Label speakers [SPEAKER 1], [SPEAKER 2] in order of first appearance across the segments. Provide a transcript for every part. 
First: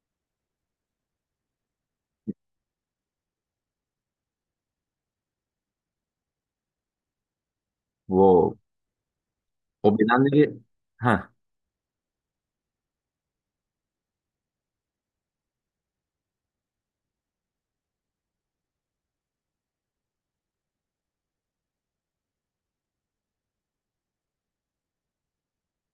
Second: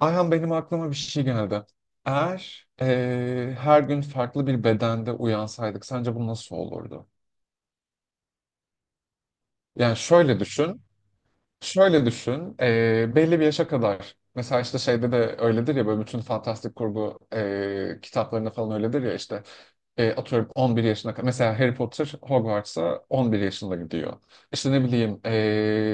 [SPEAKER 1] Ayhan, benim aklıma bir şey geldi. Eğer her gün farklı bir bedende uyansaydık, sence bu nasıl olurdu?
[SPEAKER 2] Wow.
[SPEAKER 1] Yani
[SPEAKER 2] O
[SPEAKER 1] şöyle
[SPEAKER 2] bedenleri...
[SPEAKER 1] düşün.
[SPEAKER 2] Ha,
[SPEAKER 1] Şöyle düşün, belli bir yaşa kadar. Mesela işte şeyde de öyledir ya, böyle bütün fantastik kurgu kitaplarında falan öyledir ya işte, atıyorum 11 yaşına kadar. Mesela Harry Potter Hogwarts'a 11 yaşında gidiyor. İşte ne bileyim,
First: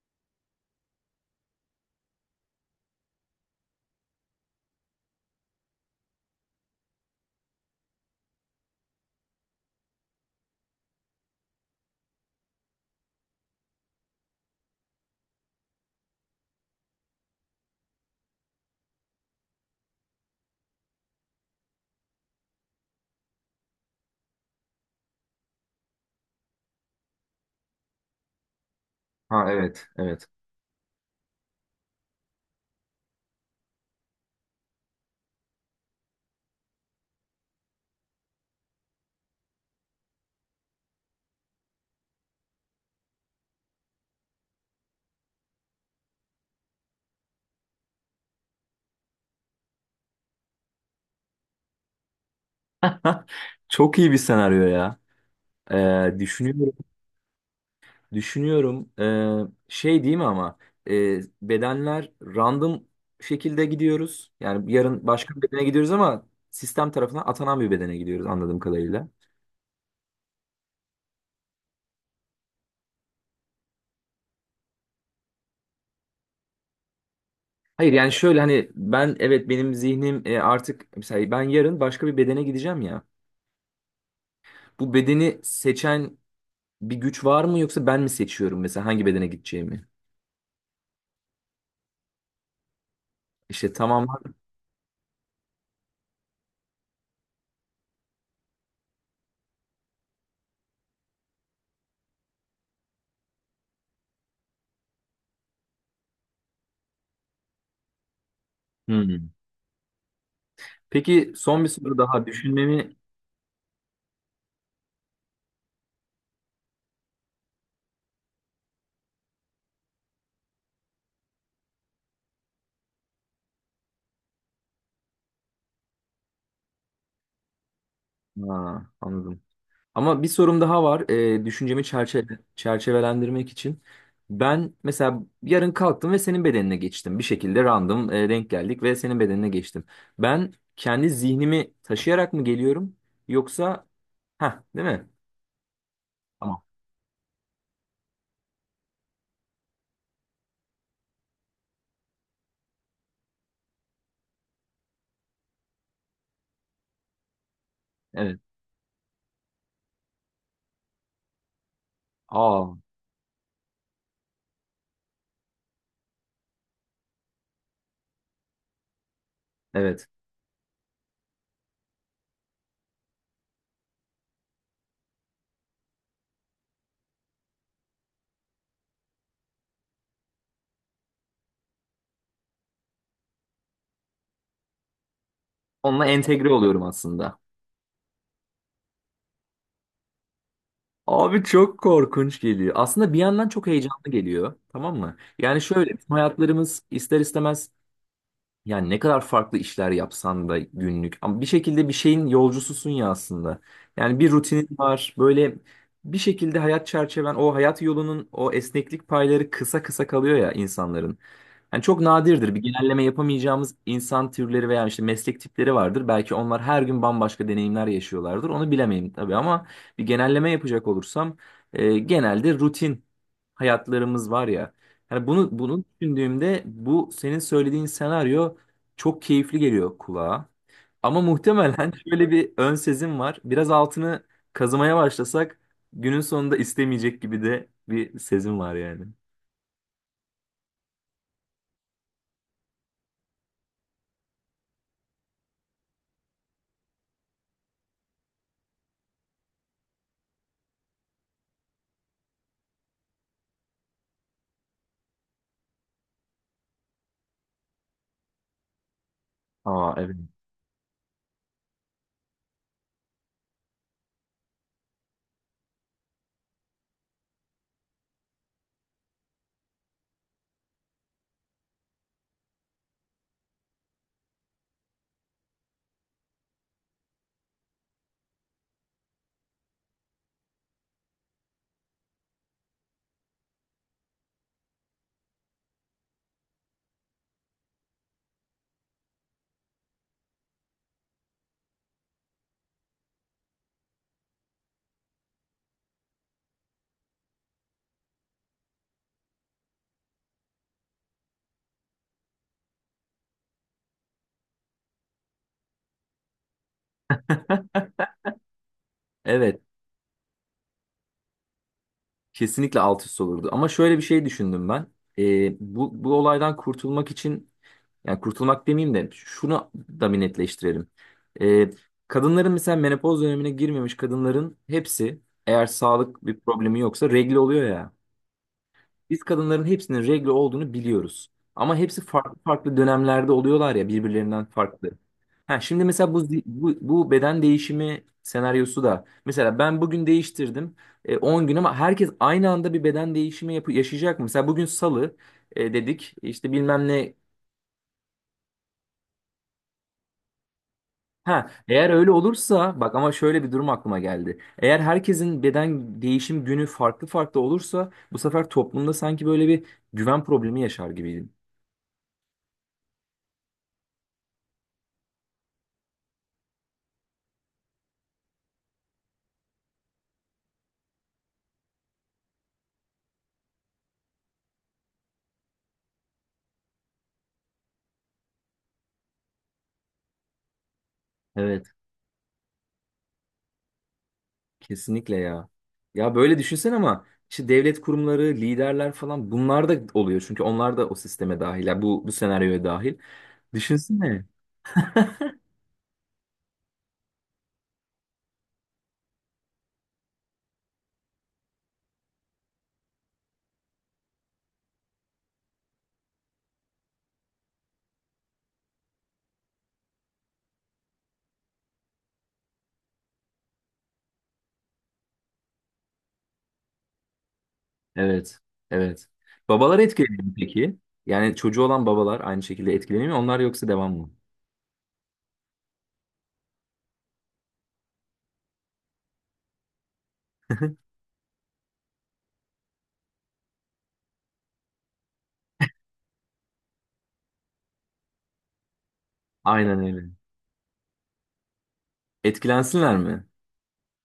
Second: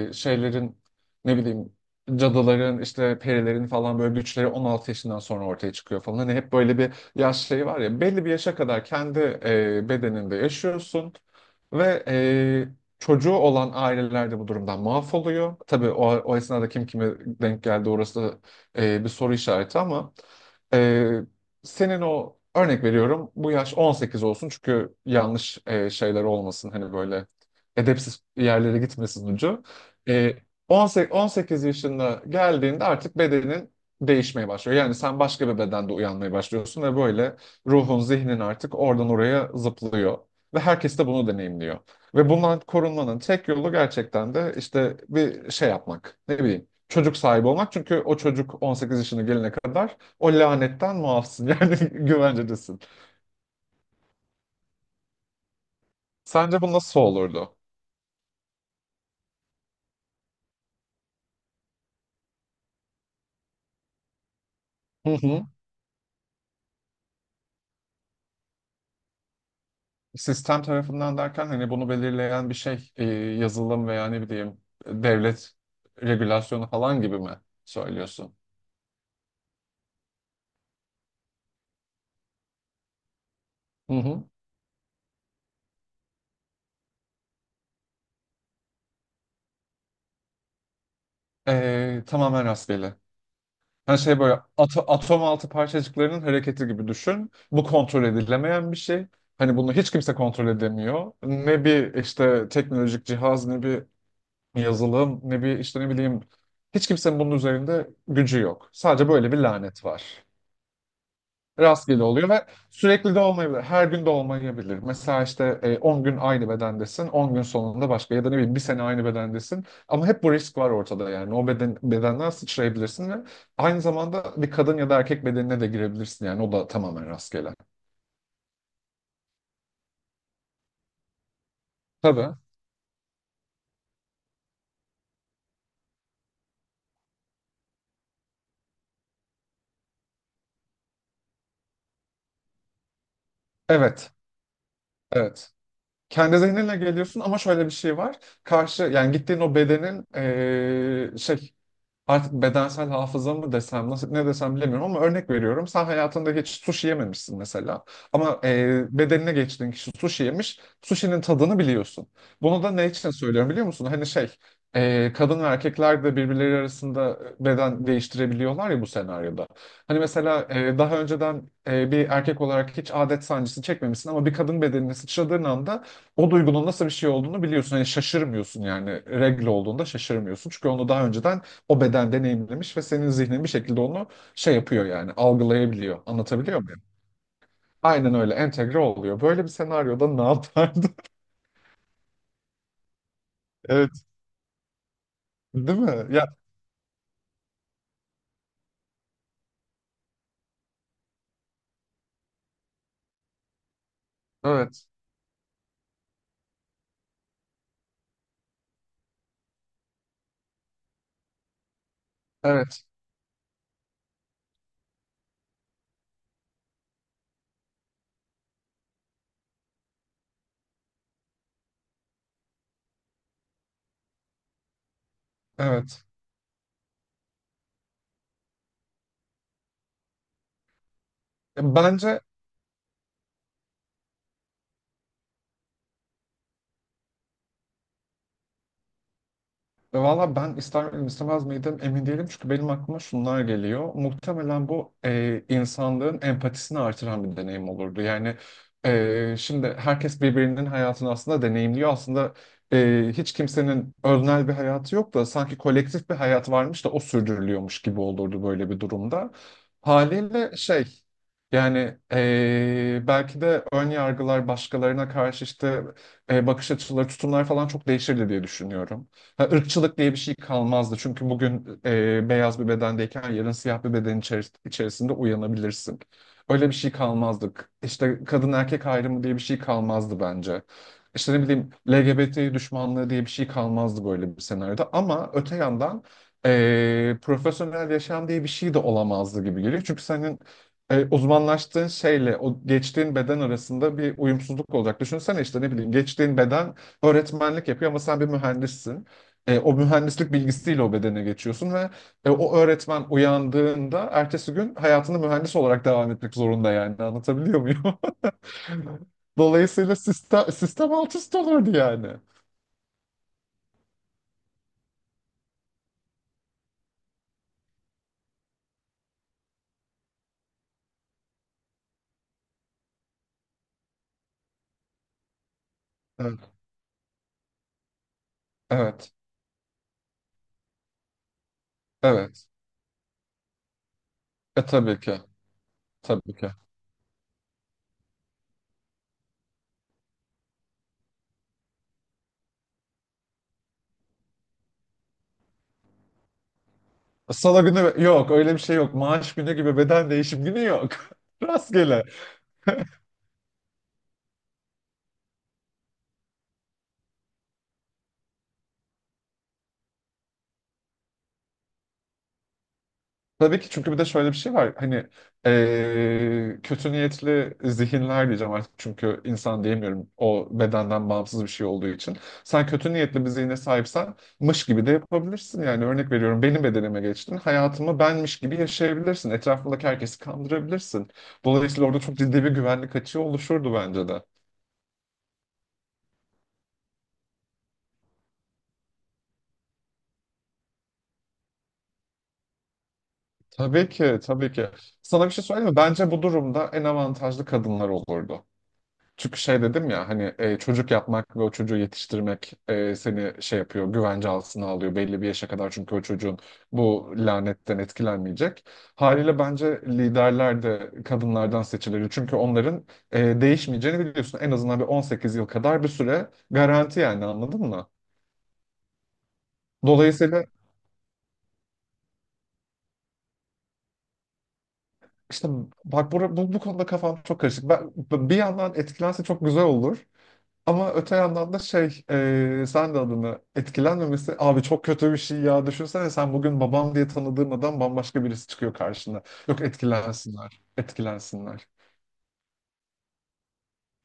[SPEAKER 1] şeylerin, ne bileyim, cadıların, işte perilerin falan böyle güçleri 16 yaşından sonra ortaya çıkıyor falan. Hani hep böyle bir yaş şeyi var ya, belli bir yaşa kadar kendi bedeninde yaşıyorsun. Ve Çocuğu olan aileler de bu durumdan mahvoluyor. Tabii o esnada kim kime denk geldi, orası da bir soru işareti, ama e, senin, o örnek veriyorum, bu yaş 18 olsun çünkü yanlış şeyler olmasın, hani böyle edepsiz yerlere gitmesin
[SPEAKER 2] ha
[SPEAKER 1] ucu.
[SPEAKER 2] evet, evet.
[SPEAKER 1] E, 18, 18 yaşında geldiğinde artık bedenin değişmeye başlıyor. Yani sen başka bir bedende uyanmaya başlıyorsun ve böyle ruhun, zihnin artık oradan oraya zıplıyor ve herkes de bunu deneyimliyor. Ve bundan korunmanın tek yolu gerçekten de işte bir şey yapmak. Ne bileyim, çocuk sahibi olmak. Çünkü o çocuk 18 yaşına gelene kadar o lanetten muafsın. Yani güvencedesin.
[SPEAKER 2] Çok iyi bir senaryo ya.
[SPEAKER 1] Sence bu
[SPEAKER 2] Düşünüyorum,
[SPEAKER 1] nasıl olurdu?
[SPEAKER 2] düşünüyorum. Şey değil mi ama bedenler random şekilde gidiyoruz. Yani yarın
[SPEAKER 1] Hı
[SPEAKER 2] başka bir
[SPEAKER 1] hı.
[SPEAKER 2] bedene gidiyoruz ama sistem tarafından atanan bir bedene gidiyoruz anladığım kadarıyla.
[SPEAKER 1] Sistem tarafından derken, hani bunu belirleyen bir şey, yazılım veya ne bileyim devlet regülasyonu falan gibi mi
[SPEAKER 2] Hayır yani
[SPEAKER 1] söylüyorsun?
[SPEAKER 2] şöyle hani ben, evet, benim zihnim artık mesela ben yarın başka bir bedene gideceğim ya.
[SPEAKER 1] Hı hı.
[SPEAKER 2] Bu bedeni seçen bir güç var mı yoksa ben mi seçiyorum mesela hangi bedene gideceğimi?
[SPEAKER 1] Tamamen rastgele.
[SPEAKER 2] İşte
[SPEAKER 1] Hani
[SPEAKER 2] tamam.
[SPEAKER 1] şey, böyle atom altı parçacıklarının hareketi gibi düşün. Bu kontrol edilemeyen bir şey. Hani bunu hiç kimse kontrol edemiyor. Ne bir işte teknolojik cihaz, ne bir yazılım, ne bir işte, ne bileyim, hiç kimsenin bunun üzerinde gücü yok. Sadece böyle
[SPEAKER 2] Hmm.
[SPEAKER 1] bir lanet var.
[SPEAKER 2] Peki son bir soru
[SPEAKER 1] Rastgele
[SPEAKER 2] daha
[SPEAKER 1] oluyor ve
[SPEAKER 2] düşünmemi...
[SPEAKER 1] sürekli de olmayabilir. Her gün de olmayabilir. Mesela işte 10 gün aynı bedendesin, 10 gün sonunda başka, ya da ne bileyim bir sene aynı bedendesin. Ama hep bu risk var ortada yani. Bedenden sıçrayabilirsin ve aynı zamanda bir kadın ya da erkek bedenine de girebilirsin yani. O da tamamen rastgele.
[SPEAKER 2] Aa, anladım. Ama bir sorum daha var. Düşüncemi
[SPEAKER 1] Tabii.
[SPEAKER 2] çerçevelendirmek için. Ben mesela yarın kalktım ve senin bedenine geçtim. Bir şekilde random denk geldik ve senin bedenine geçtim. Ben kendi zihnimi taşıyarak mı geliyorum yoksa
[SPEAKER 1] Evet.
[SPEAKER 2] ha, değil mi?
[SPEAKER 1] Evet. Kendi
[SPEAKER 2] Tamam.
[SPEAKER 1] zihninle geliyorsun, ama şöyle bir şey var. Karşı yani gittiğin o bedenin şey, artık bedensel hafıza mı desem, nasıl ne desem bilemiyorum, ama örnek veriyorum. Sen hayatında hiç sushi yememişsin mesela,
[SPEAKER 2] Evet.
[SPEAKER 1] ama bedenine geçtiğin kişi sushi yemiş. Sushi'nin tadını biliyorsun. Bunu da
[SPEAKER 2] Aa,
[SPEAKER 1] ne için söylüyorum biliyor musun? Hani şey, kadın ve erkekler de birbirleri arasında beden değiştirebiliyorlar ya bu senaryoda. Hani
[SPEAKER 2] evet.
[SPEAKER 1] mesela daha önceden bir erkek olarak hiç adet sancısı çekmemişsin, ama bir kadın bedenine sıçradığın anda o duygunun nasıl bir şey olduğunu biliyorsun. Hani şaşırmıyorsun yani, regle olduğunda şaşırmıyorsun. Çünkü onu daha önceden o beden deneyimlemiş ve senin zihnin bir şekilde onu şey yapıyor, yani algılayabiliyor.
[SPEAKER 2] Onunla entegre
[SPEAKER 1] Anlatabiliyor
[SPEAKER 2] oluyorum
[SPEAKER 1] muyum?
[SPEAKER 2] aslında.
[SPEAKER 1] Aynen öyle entegre oluyor. Böyle bir senaryoda ne yapardın?
[SPEAKER 2] Abi çok korkunç geliyor. Aslında bir yandan çok
[SPEAKER 1] Evet,
[SPEAKER 2] heyecanlı geliyor. Tamam mı? Yani
[SPEAKER 1] değil
[SPEAKER 2] şöyle,
[SPEAKER 1] mi?
[SPEAKER 2] bizim
[SPEAKER 1] Ya,
[SPEAKER 2] hayatlarımız ister istemez, yani ne kadar farklı işler yapsan da günlük. Ama bir şekilde bir şeyin yolcususun ya aslında. Yani bir rutinin
[SPEAKER 1] evet,
[SPEAKER 2] var. Böyle bir şekilde hayat çerçeven, o hayat yolunun o esneklik payları kısa kısa kalıyor ya insanların. Yani çok nadirdir. Bir
[SPEAKER 1] evet,
[SPEAKER 2] genelleme yapamayacağımız insan türleri veya işte meslek tipleri vardır. Belki onlar her gün bambaşka deneyimler yaşıyorlardır. Onu bilemeyim tabii ama bir genelleme yapacak olursam genelde rutin hayatlarımız var ya. Yani bunu
[SPEAKER 1] evet.
[SPEAKER 2] düşündüğümde bu senin söylediğin senaryo çok keyifli geliyor kulağa. Ama
[SPEAKER 1] E,
[SPEAKER 2] muhtemelen
[SPEAKER 1] Bence
[SPEAKER 2] şöyle bir ön sezim var. Biraz altını kazımaya başlasak günün sonunda istemeyecek gibi de bir sezim var yani.
[SPEAKER 1] Ve Valla, ben ister miydim istemez miydim emin değilim, çünkü benim aklıma şunlar geliyor. Muhtemelen bu, insanlığın empatisini artıran bir deneyim olurdu. Yani şimdi herkes birbirinin hayatını aslında deneyimliyor. Aslında hiç kimsenin öznel bir hayatı yok da, sanki kolektif bir hayat varmış da o sürdürülüyormuş gibi olurdu böyle bir durumda.
[SPEAKER 2] Aa, evet.
[SPEAKER 1] Haliyle şey, yani belki de ön yargılar, başkalarına karşı işte bakış açıları, tutumlar falan çok değişirdi diye düşünüyorum. Ha, ırkçılık diye bir şey kalmazdı. Çünkü bugün beyaz bir bedendeyken yarın siyah bir beden içerisinde uyanabilirsin. Öyle bir şey kalmazdı. İşte kadın erkek ayrımı diye bir şey kalmazdı bence. İşte ne bileyim, LGBT düşmanlığı diye bir şey kalmazdı böyle bir senaryoda. Ama öte yandan profesyonel yaşam diye bir şey de olamazdı gibi geliyor. Çünkü senin uzmanlaştığın şeyle o geçtiğin beden arasında bir uyumsuzluk olacak. Düşünsene, işte ne bileyim, geçtiğin beden öğretmenlik yapıyor ama sen bir mühendissin. O mühendislik bilgisiyle o bedene geçiyorsun ve o öğretmen uyandığında ertesi gün hayatını mühendis olarak devam etmek zorunda yani. Anlatabiliyor muyum?
[SPEAKER 2] Evet,
[SPEAKER 1] Dolayısıyla sistem alt üst olurdu yani.
[SPEAKER 2] kesinlikle alt üst olurdu. Ama şöyle bir şey düşündüm ben. Bu olaydan kurtulmak için, yani kurtulmak demeyeyim de şunu da bir netleştirelim. Ee, Kadınların, mesela menopoz dönemine girmemiş kadınların hepsi, eğer sağlık
[SPEAKER 1] Evet.
[SPEAKER 2] bir problemi yoksa regl oluyor ya.
[SPEAKER 1] Evet.
[SPEAKER 2] Biz kadınların hepsinin regle olduğunu biliyoruz. Ama hepsi farklı
[SPEAKER 1] Evet.
[SPEAKER 2] farklı dönemlerde oluyorlar ya, birbirlerinden farklı.
[SPEAKER 1] Tabii ki.
[SPEAKER 2] Ha, şimdi mesela bu,
[SPEAKER 1] Tabii
[SPEAKER 2] zi-
[SPEAKER 1] ki.
[SPEAKER 2] bu, bu beden değişimi senaryosu da, mesela ben bugün değiştirdim, 10 gün, ama herkes aynı anda bir beden değişimi yaşayacak mı? Mesela bugün salı dedik işte bilmem ne.
[SPEAKER 1] Salı günü yok, öyle bir şey yok. Maaş günü gibi beden değişim günü yok.
[SPEAKER 2] Ha, eğer
[SPEAKER 1] Rastgele.
[SPEAKER 2] öyle olursa bak, ama şöyle bir durum aklıma geldi. Eğer herkesin beden değişim günü farklı farklı olursa bu sefer toplumda sanki böyle bir güven problemi yaşar gibiydim.
[SPEAKER 1] Tabii ki, çünkü bir de şöyle bir şey var. Hani, kötü niyetli zihinler diyeceğim artık. Çünkü insan diyemiyorum, o bedenden bağımsız bir şey olduğu için. Sen kötü niyetli bir zihne sahipsen, mış gibi de yapabilirsin. Yani örnek veriyorum, benim bedenime geçtin. Hayatımı benmiş gibi yaşayabilirsin. Etrafındaki herkesi kandırabilirsin.
[SPEAKER 2] Evet.
[SPEAKER 1] Dolayısıyla orada çok ciddi bir güvenlik açığı oluşurdu bence de.
[SPEAKER 2] Kesinlikle ya. Ya böyle düşünsen, ama işte devlet kurumları, liderler falan, bunlar da oluyor. Çünkü onlar da o sisteme dahil. Ya bu senaryoya dahil.
[SPEAKER 1] Tabii ki,
[SPEAKER 2] Düşünsene.
[SPEAKER 1] tabii ki. Sana bir şey söyleyeyim mi? Bence bu durumda en avantajlı kadınlar olurdu. Çünkü şey, dedim ya hani çocuk yapmak ve o çocuğu yetiştirmek seni şey yapıyor, güvence altına alıyor belli bir yaşa kadar, çünkü o çocuğun bu lanetten etkilenmeyecek. Haliyle bence liderler de kadınlardan seçilir. Çünkü onların değişmeyeceğini biliyorsun. En azından bir 18 yıl kadar bir süre garanti yani, anladın mı?
[SPEAKER 2] Evet. Evet. Babalar etkileniyor mu
[SPEAKER 1] Dolayısıyla
[SPEAKER 2] peki? Yani çocuğu olan babalar aynı şekilde etkileniyor mu? Onlar yoksa devam mı?
[SPEAKER 1] işte, bak bu konuda kafam çok karışık. Ben, bir yandan etkilense çok güzel olur. Ama öte yandan da sen de adını etkilenmemesi, abi çok kötü bir şey ya, düşünsene, sen bugün babam diye tanıdığın adam bambaşka birisi çıkıyor karşına. Yok,
[SPEAKER 2] Aynen öyle.
[SPEAKER 1] etkilensinler, etkilensinler,
[SPEAKER 2] Etkilensinler mi?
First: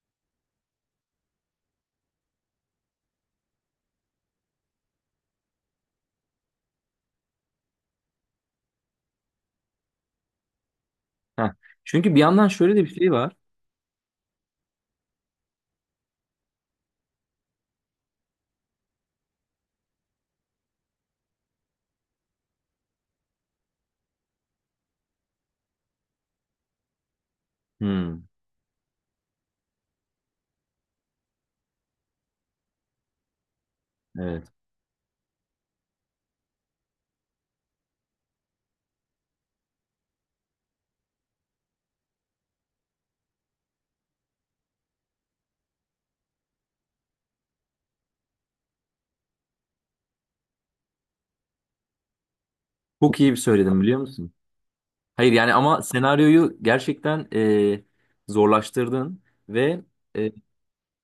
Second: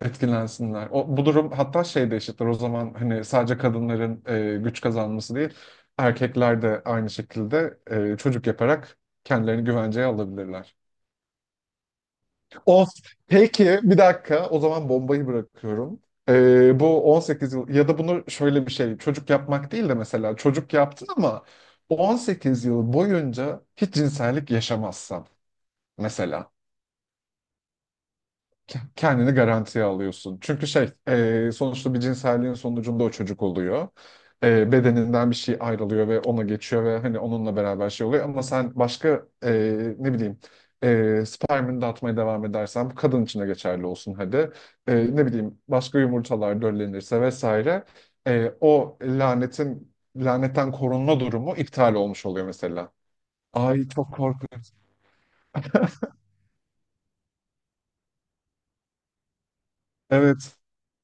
[SPEAKER 1] etkilensinler. Bu durum hatta şey de eşittir o zaman, hani sadece kadınların güç kazanması değil, erkekler de aynı şekilde çocuk yaparak kendilerini güvenceye alabilirler.
[SPEAKER 2] Heh. Çünkü bir yandan şöyle de bir
[SPEAKER 1] Of.
[SPEAKER 2] şey var.
[SPEAKER 1] Peki bir dakika, o zaman bombayı bırakıyorum. Bu 18 yıl ya da bunu şöyle bir şey, çocuk yapmak değil de mesela çocuk yaptın ama 18 yıl boyunca hiç cinsellik yaşamazsan, mesela
[SPEAKER 2] Hmm,
[SPEAKER 1] kendini garantiye alıyorsun. Çünkü şey, sonuçta bir cinselliğin sonucunda o çocuk oluyor.
[SPEAKER 2] evet.
[SPEAKER 1] Bedeninden bir şey ayrılıyor ve ona geçiyor ve hani onunla beraber şey oluyor. Ama sen başka, ne bileyim, spermini dağıtmaya devam edersen, bu kadın için de geçerli olsun hadi. Ne bileyim, başka yumurtalar döllenirse vesaire, o lanetten korunma durumu iptal olmuş oluyor mesela.
[SPEAKER 2] Çok iyi bir söyledim
[SPEAKER 1] Ay,
[SPEAKER 2] biliyor
[SPEAKER 1] çok
[SPEAKER 2] musun?
[SPEAKER 1] korkunç.
[SPEAKER 2] Hayır yani, ama senaryoyu gerçekten zorlaştırdın ve e,
[SPEAKER 1] Evet.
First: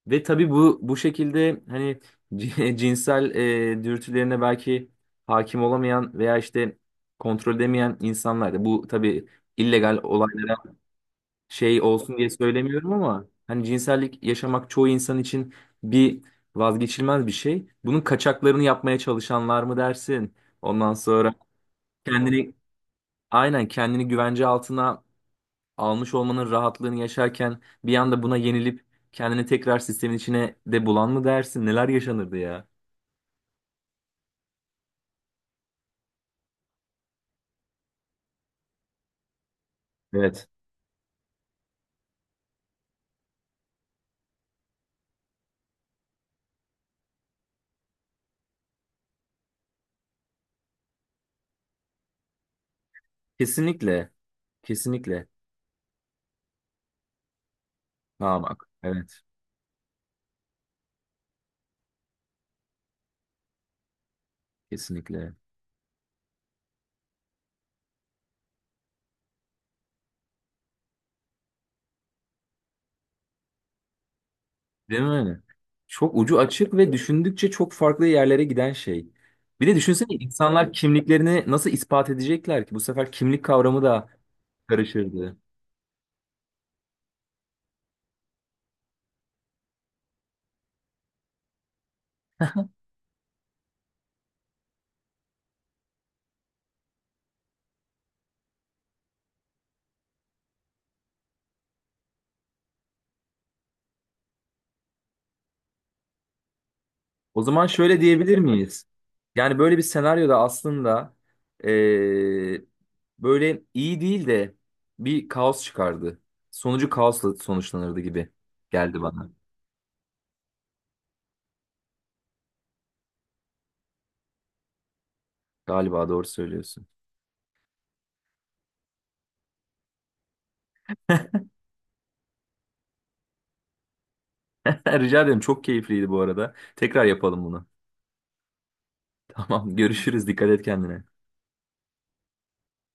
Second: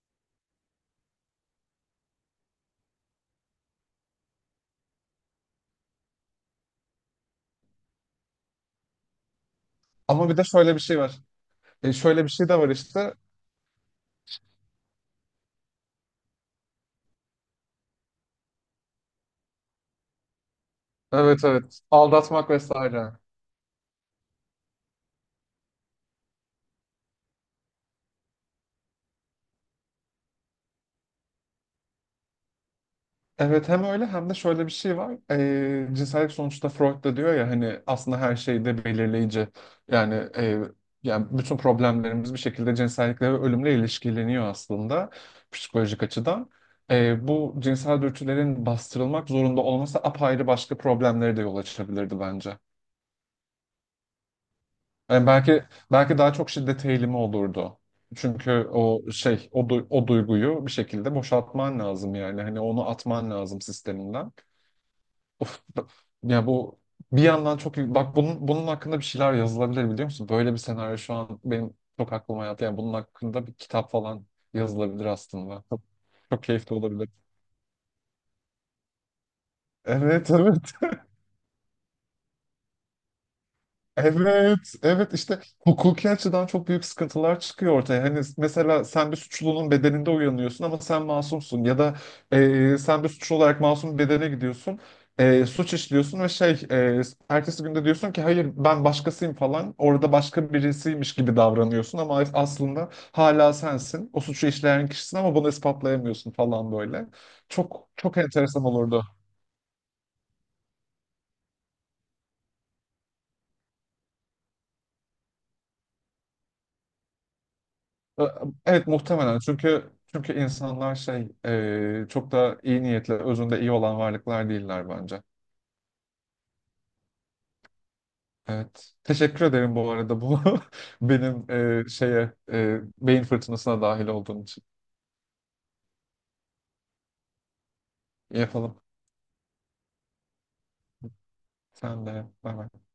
[SPEAKER 2] ve tabii bu bu şekilde hani cinsel dürtülerine belki hakim olamayan veya işte kontrol edemeyen insanlar da bu tabii illegal
[SPEAKER 1] Ama bir de
[SPEAKER 2] olaylara
[SPEAKER 1] şöyle bir şey var.
[SPEAKER 2] şey olsun
[SPEAKER 1] Şöyle
[SPEAKER 2] diye
[SPEAKER 1] bir şey de var
[SPEAKER 2] söylemiyorum,
[SPEAKER 1] işte.
[SPEAKER 2] ama hani cinsellik yaşamak çoğu insan için bir vazgeçilmez bir şey. Bunun kaçaklarını yapmaya çalışanlar mı dersin? Ondan sonra
[SPEAKER 1] Evet, evet. Aldatmak
[SPEAKER 2] kendini
[SPEAKER 1] vesaire.
[SPEAKER 2] aynen kendini güvence altına almış olmanın rahatlığını yaşarken bir anda buna yenilip kendini tekrar sistemin içine de bulan mı dersin? Neler yaşanırdı ya?
[SPEAKER 1] Evet, hem öyle hem de şöyle bir şey var. Cinsellik, sonuçta Freud da diyor ya hani, aslında her şey de belirleyici. Yani
[SPEAKER 2] Evet.
[SPEAKER 1] e, yani bütün problemlerimiz bir şekilde cinsellikle ve ölümle ilişkileniyor aslında, psikolojik açıdan. Bu cinsel dürtülerin bastırılmak zorunda olması, apayrı başka problemlere de yol açabilirdi bence.
[SPEAKER 2] Kesinlikle. Kesinlikle.
[SPEAKER 1] Yani belki, daha çok şiddet eğilimi olurdu.
[SPEAKER 2] Ha
[SPEAKER 1] Çünkü
[SPEAKER 2] bak.
[SPEAKER 1] o
[SPEAKER 2] Evet.
[SPEAKER 1] şey o, du- o duyguyu bir şekilde boşaltman lazım yani. Hani onu atman lazım sisteminden.
[SPEAKER 2] Kesinlikle.
[SPEAKER 1] Of, ya bu bir yandan bak, bunun hakkında bir şeyler yazılabilir biliyor musun? Böyle bir senaryo şu an benim çok aklıma yattı. Yani bunun hakkında bir kitap falan
[SPEAKER 2] Değil
[SPEAKER 1] yazılabilir
[SPEAKER 2] mi?
[SPEAKER 1] aslında. Çok,
[SPEAKER 2] Çok ucu
[SPEAKER 1] çok
[SPEAKER 2] açık
[SPEAKER 1] keyifli
[SPEAKER 2] ve
[SPEAKER 1] olabilir.
[SPEAKER 2] düşündükçe çok farklı yerlere giden şey. Bir de düşünsene,
[SPEAKER 1] Evet, evet.
[SPEAKER 2] insanlar kimliklerini nasıl ispat edecekler ki? Bu sefer kimlik kavramı da
[SPEAKER 1] Evet, evet,
[SPEAKER 2] karışırdı.
[SPEAKER 1] işte hukuki açıdan çok büyük sıkıntılar çıkıyor ortaya. Hani mesela sen bir suçlunun bedeninde uyanıyorsun ama sen masumsun, ya da sen bir suçlu olarak masum bir bedene gidiyorsun. Suç işliyorsun ve ertesi günde diyorsun ki hayır ben başkasıyım falan. Orada başka birisiymiş gibi davranıyorsun ama aslında hala sensin. O suçu işleyen kişisin ama bunu ispatlayamıyorsun falan, böyle.
[SPEAKER 2] O zaman
[SPEAKER 1] Çok
[SPEAKER 2] şöyle
[SPEAKER 1] çok
[SPEAKER 2] diyebilir
[SPEAKER 1] enteresan
[SPEAKER 2] miyiz?
[SPEAKER 1] olurdu.
[SPEAKER 2] Yani böyle bir senaryoda aslında eee, böyle iyi değil de bir kaos çıkardı. Sonucu kaosla sonuçlanırdı gibi
[SPEAKER 1] Evet
[SPEAKER 2] geldi bana.
[SPEAKER 1] muhtemelen, çünkü insanlar şey, çok da iyi niyetli, özünde iyi olan varlıklar değiller bence.
[SPEAKER 2] Galiba doğru söylüyorsun.
[SPEAKER 1] Evet. Teşekkür ederim bu arada, benim şeye beyin fırtınasına dahil olduğun için.
[SPEAKER 2] Rica ederim, çok keyifliydi bu arada. Tekrar yapalım bunu.
[SPEAKER 1] İyi, yapalım.
[SPEAKER 2] Tamam, görüşürüz, dikkat et kendine.
[SPEAKER 1] Sen de. Bay bay.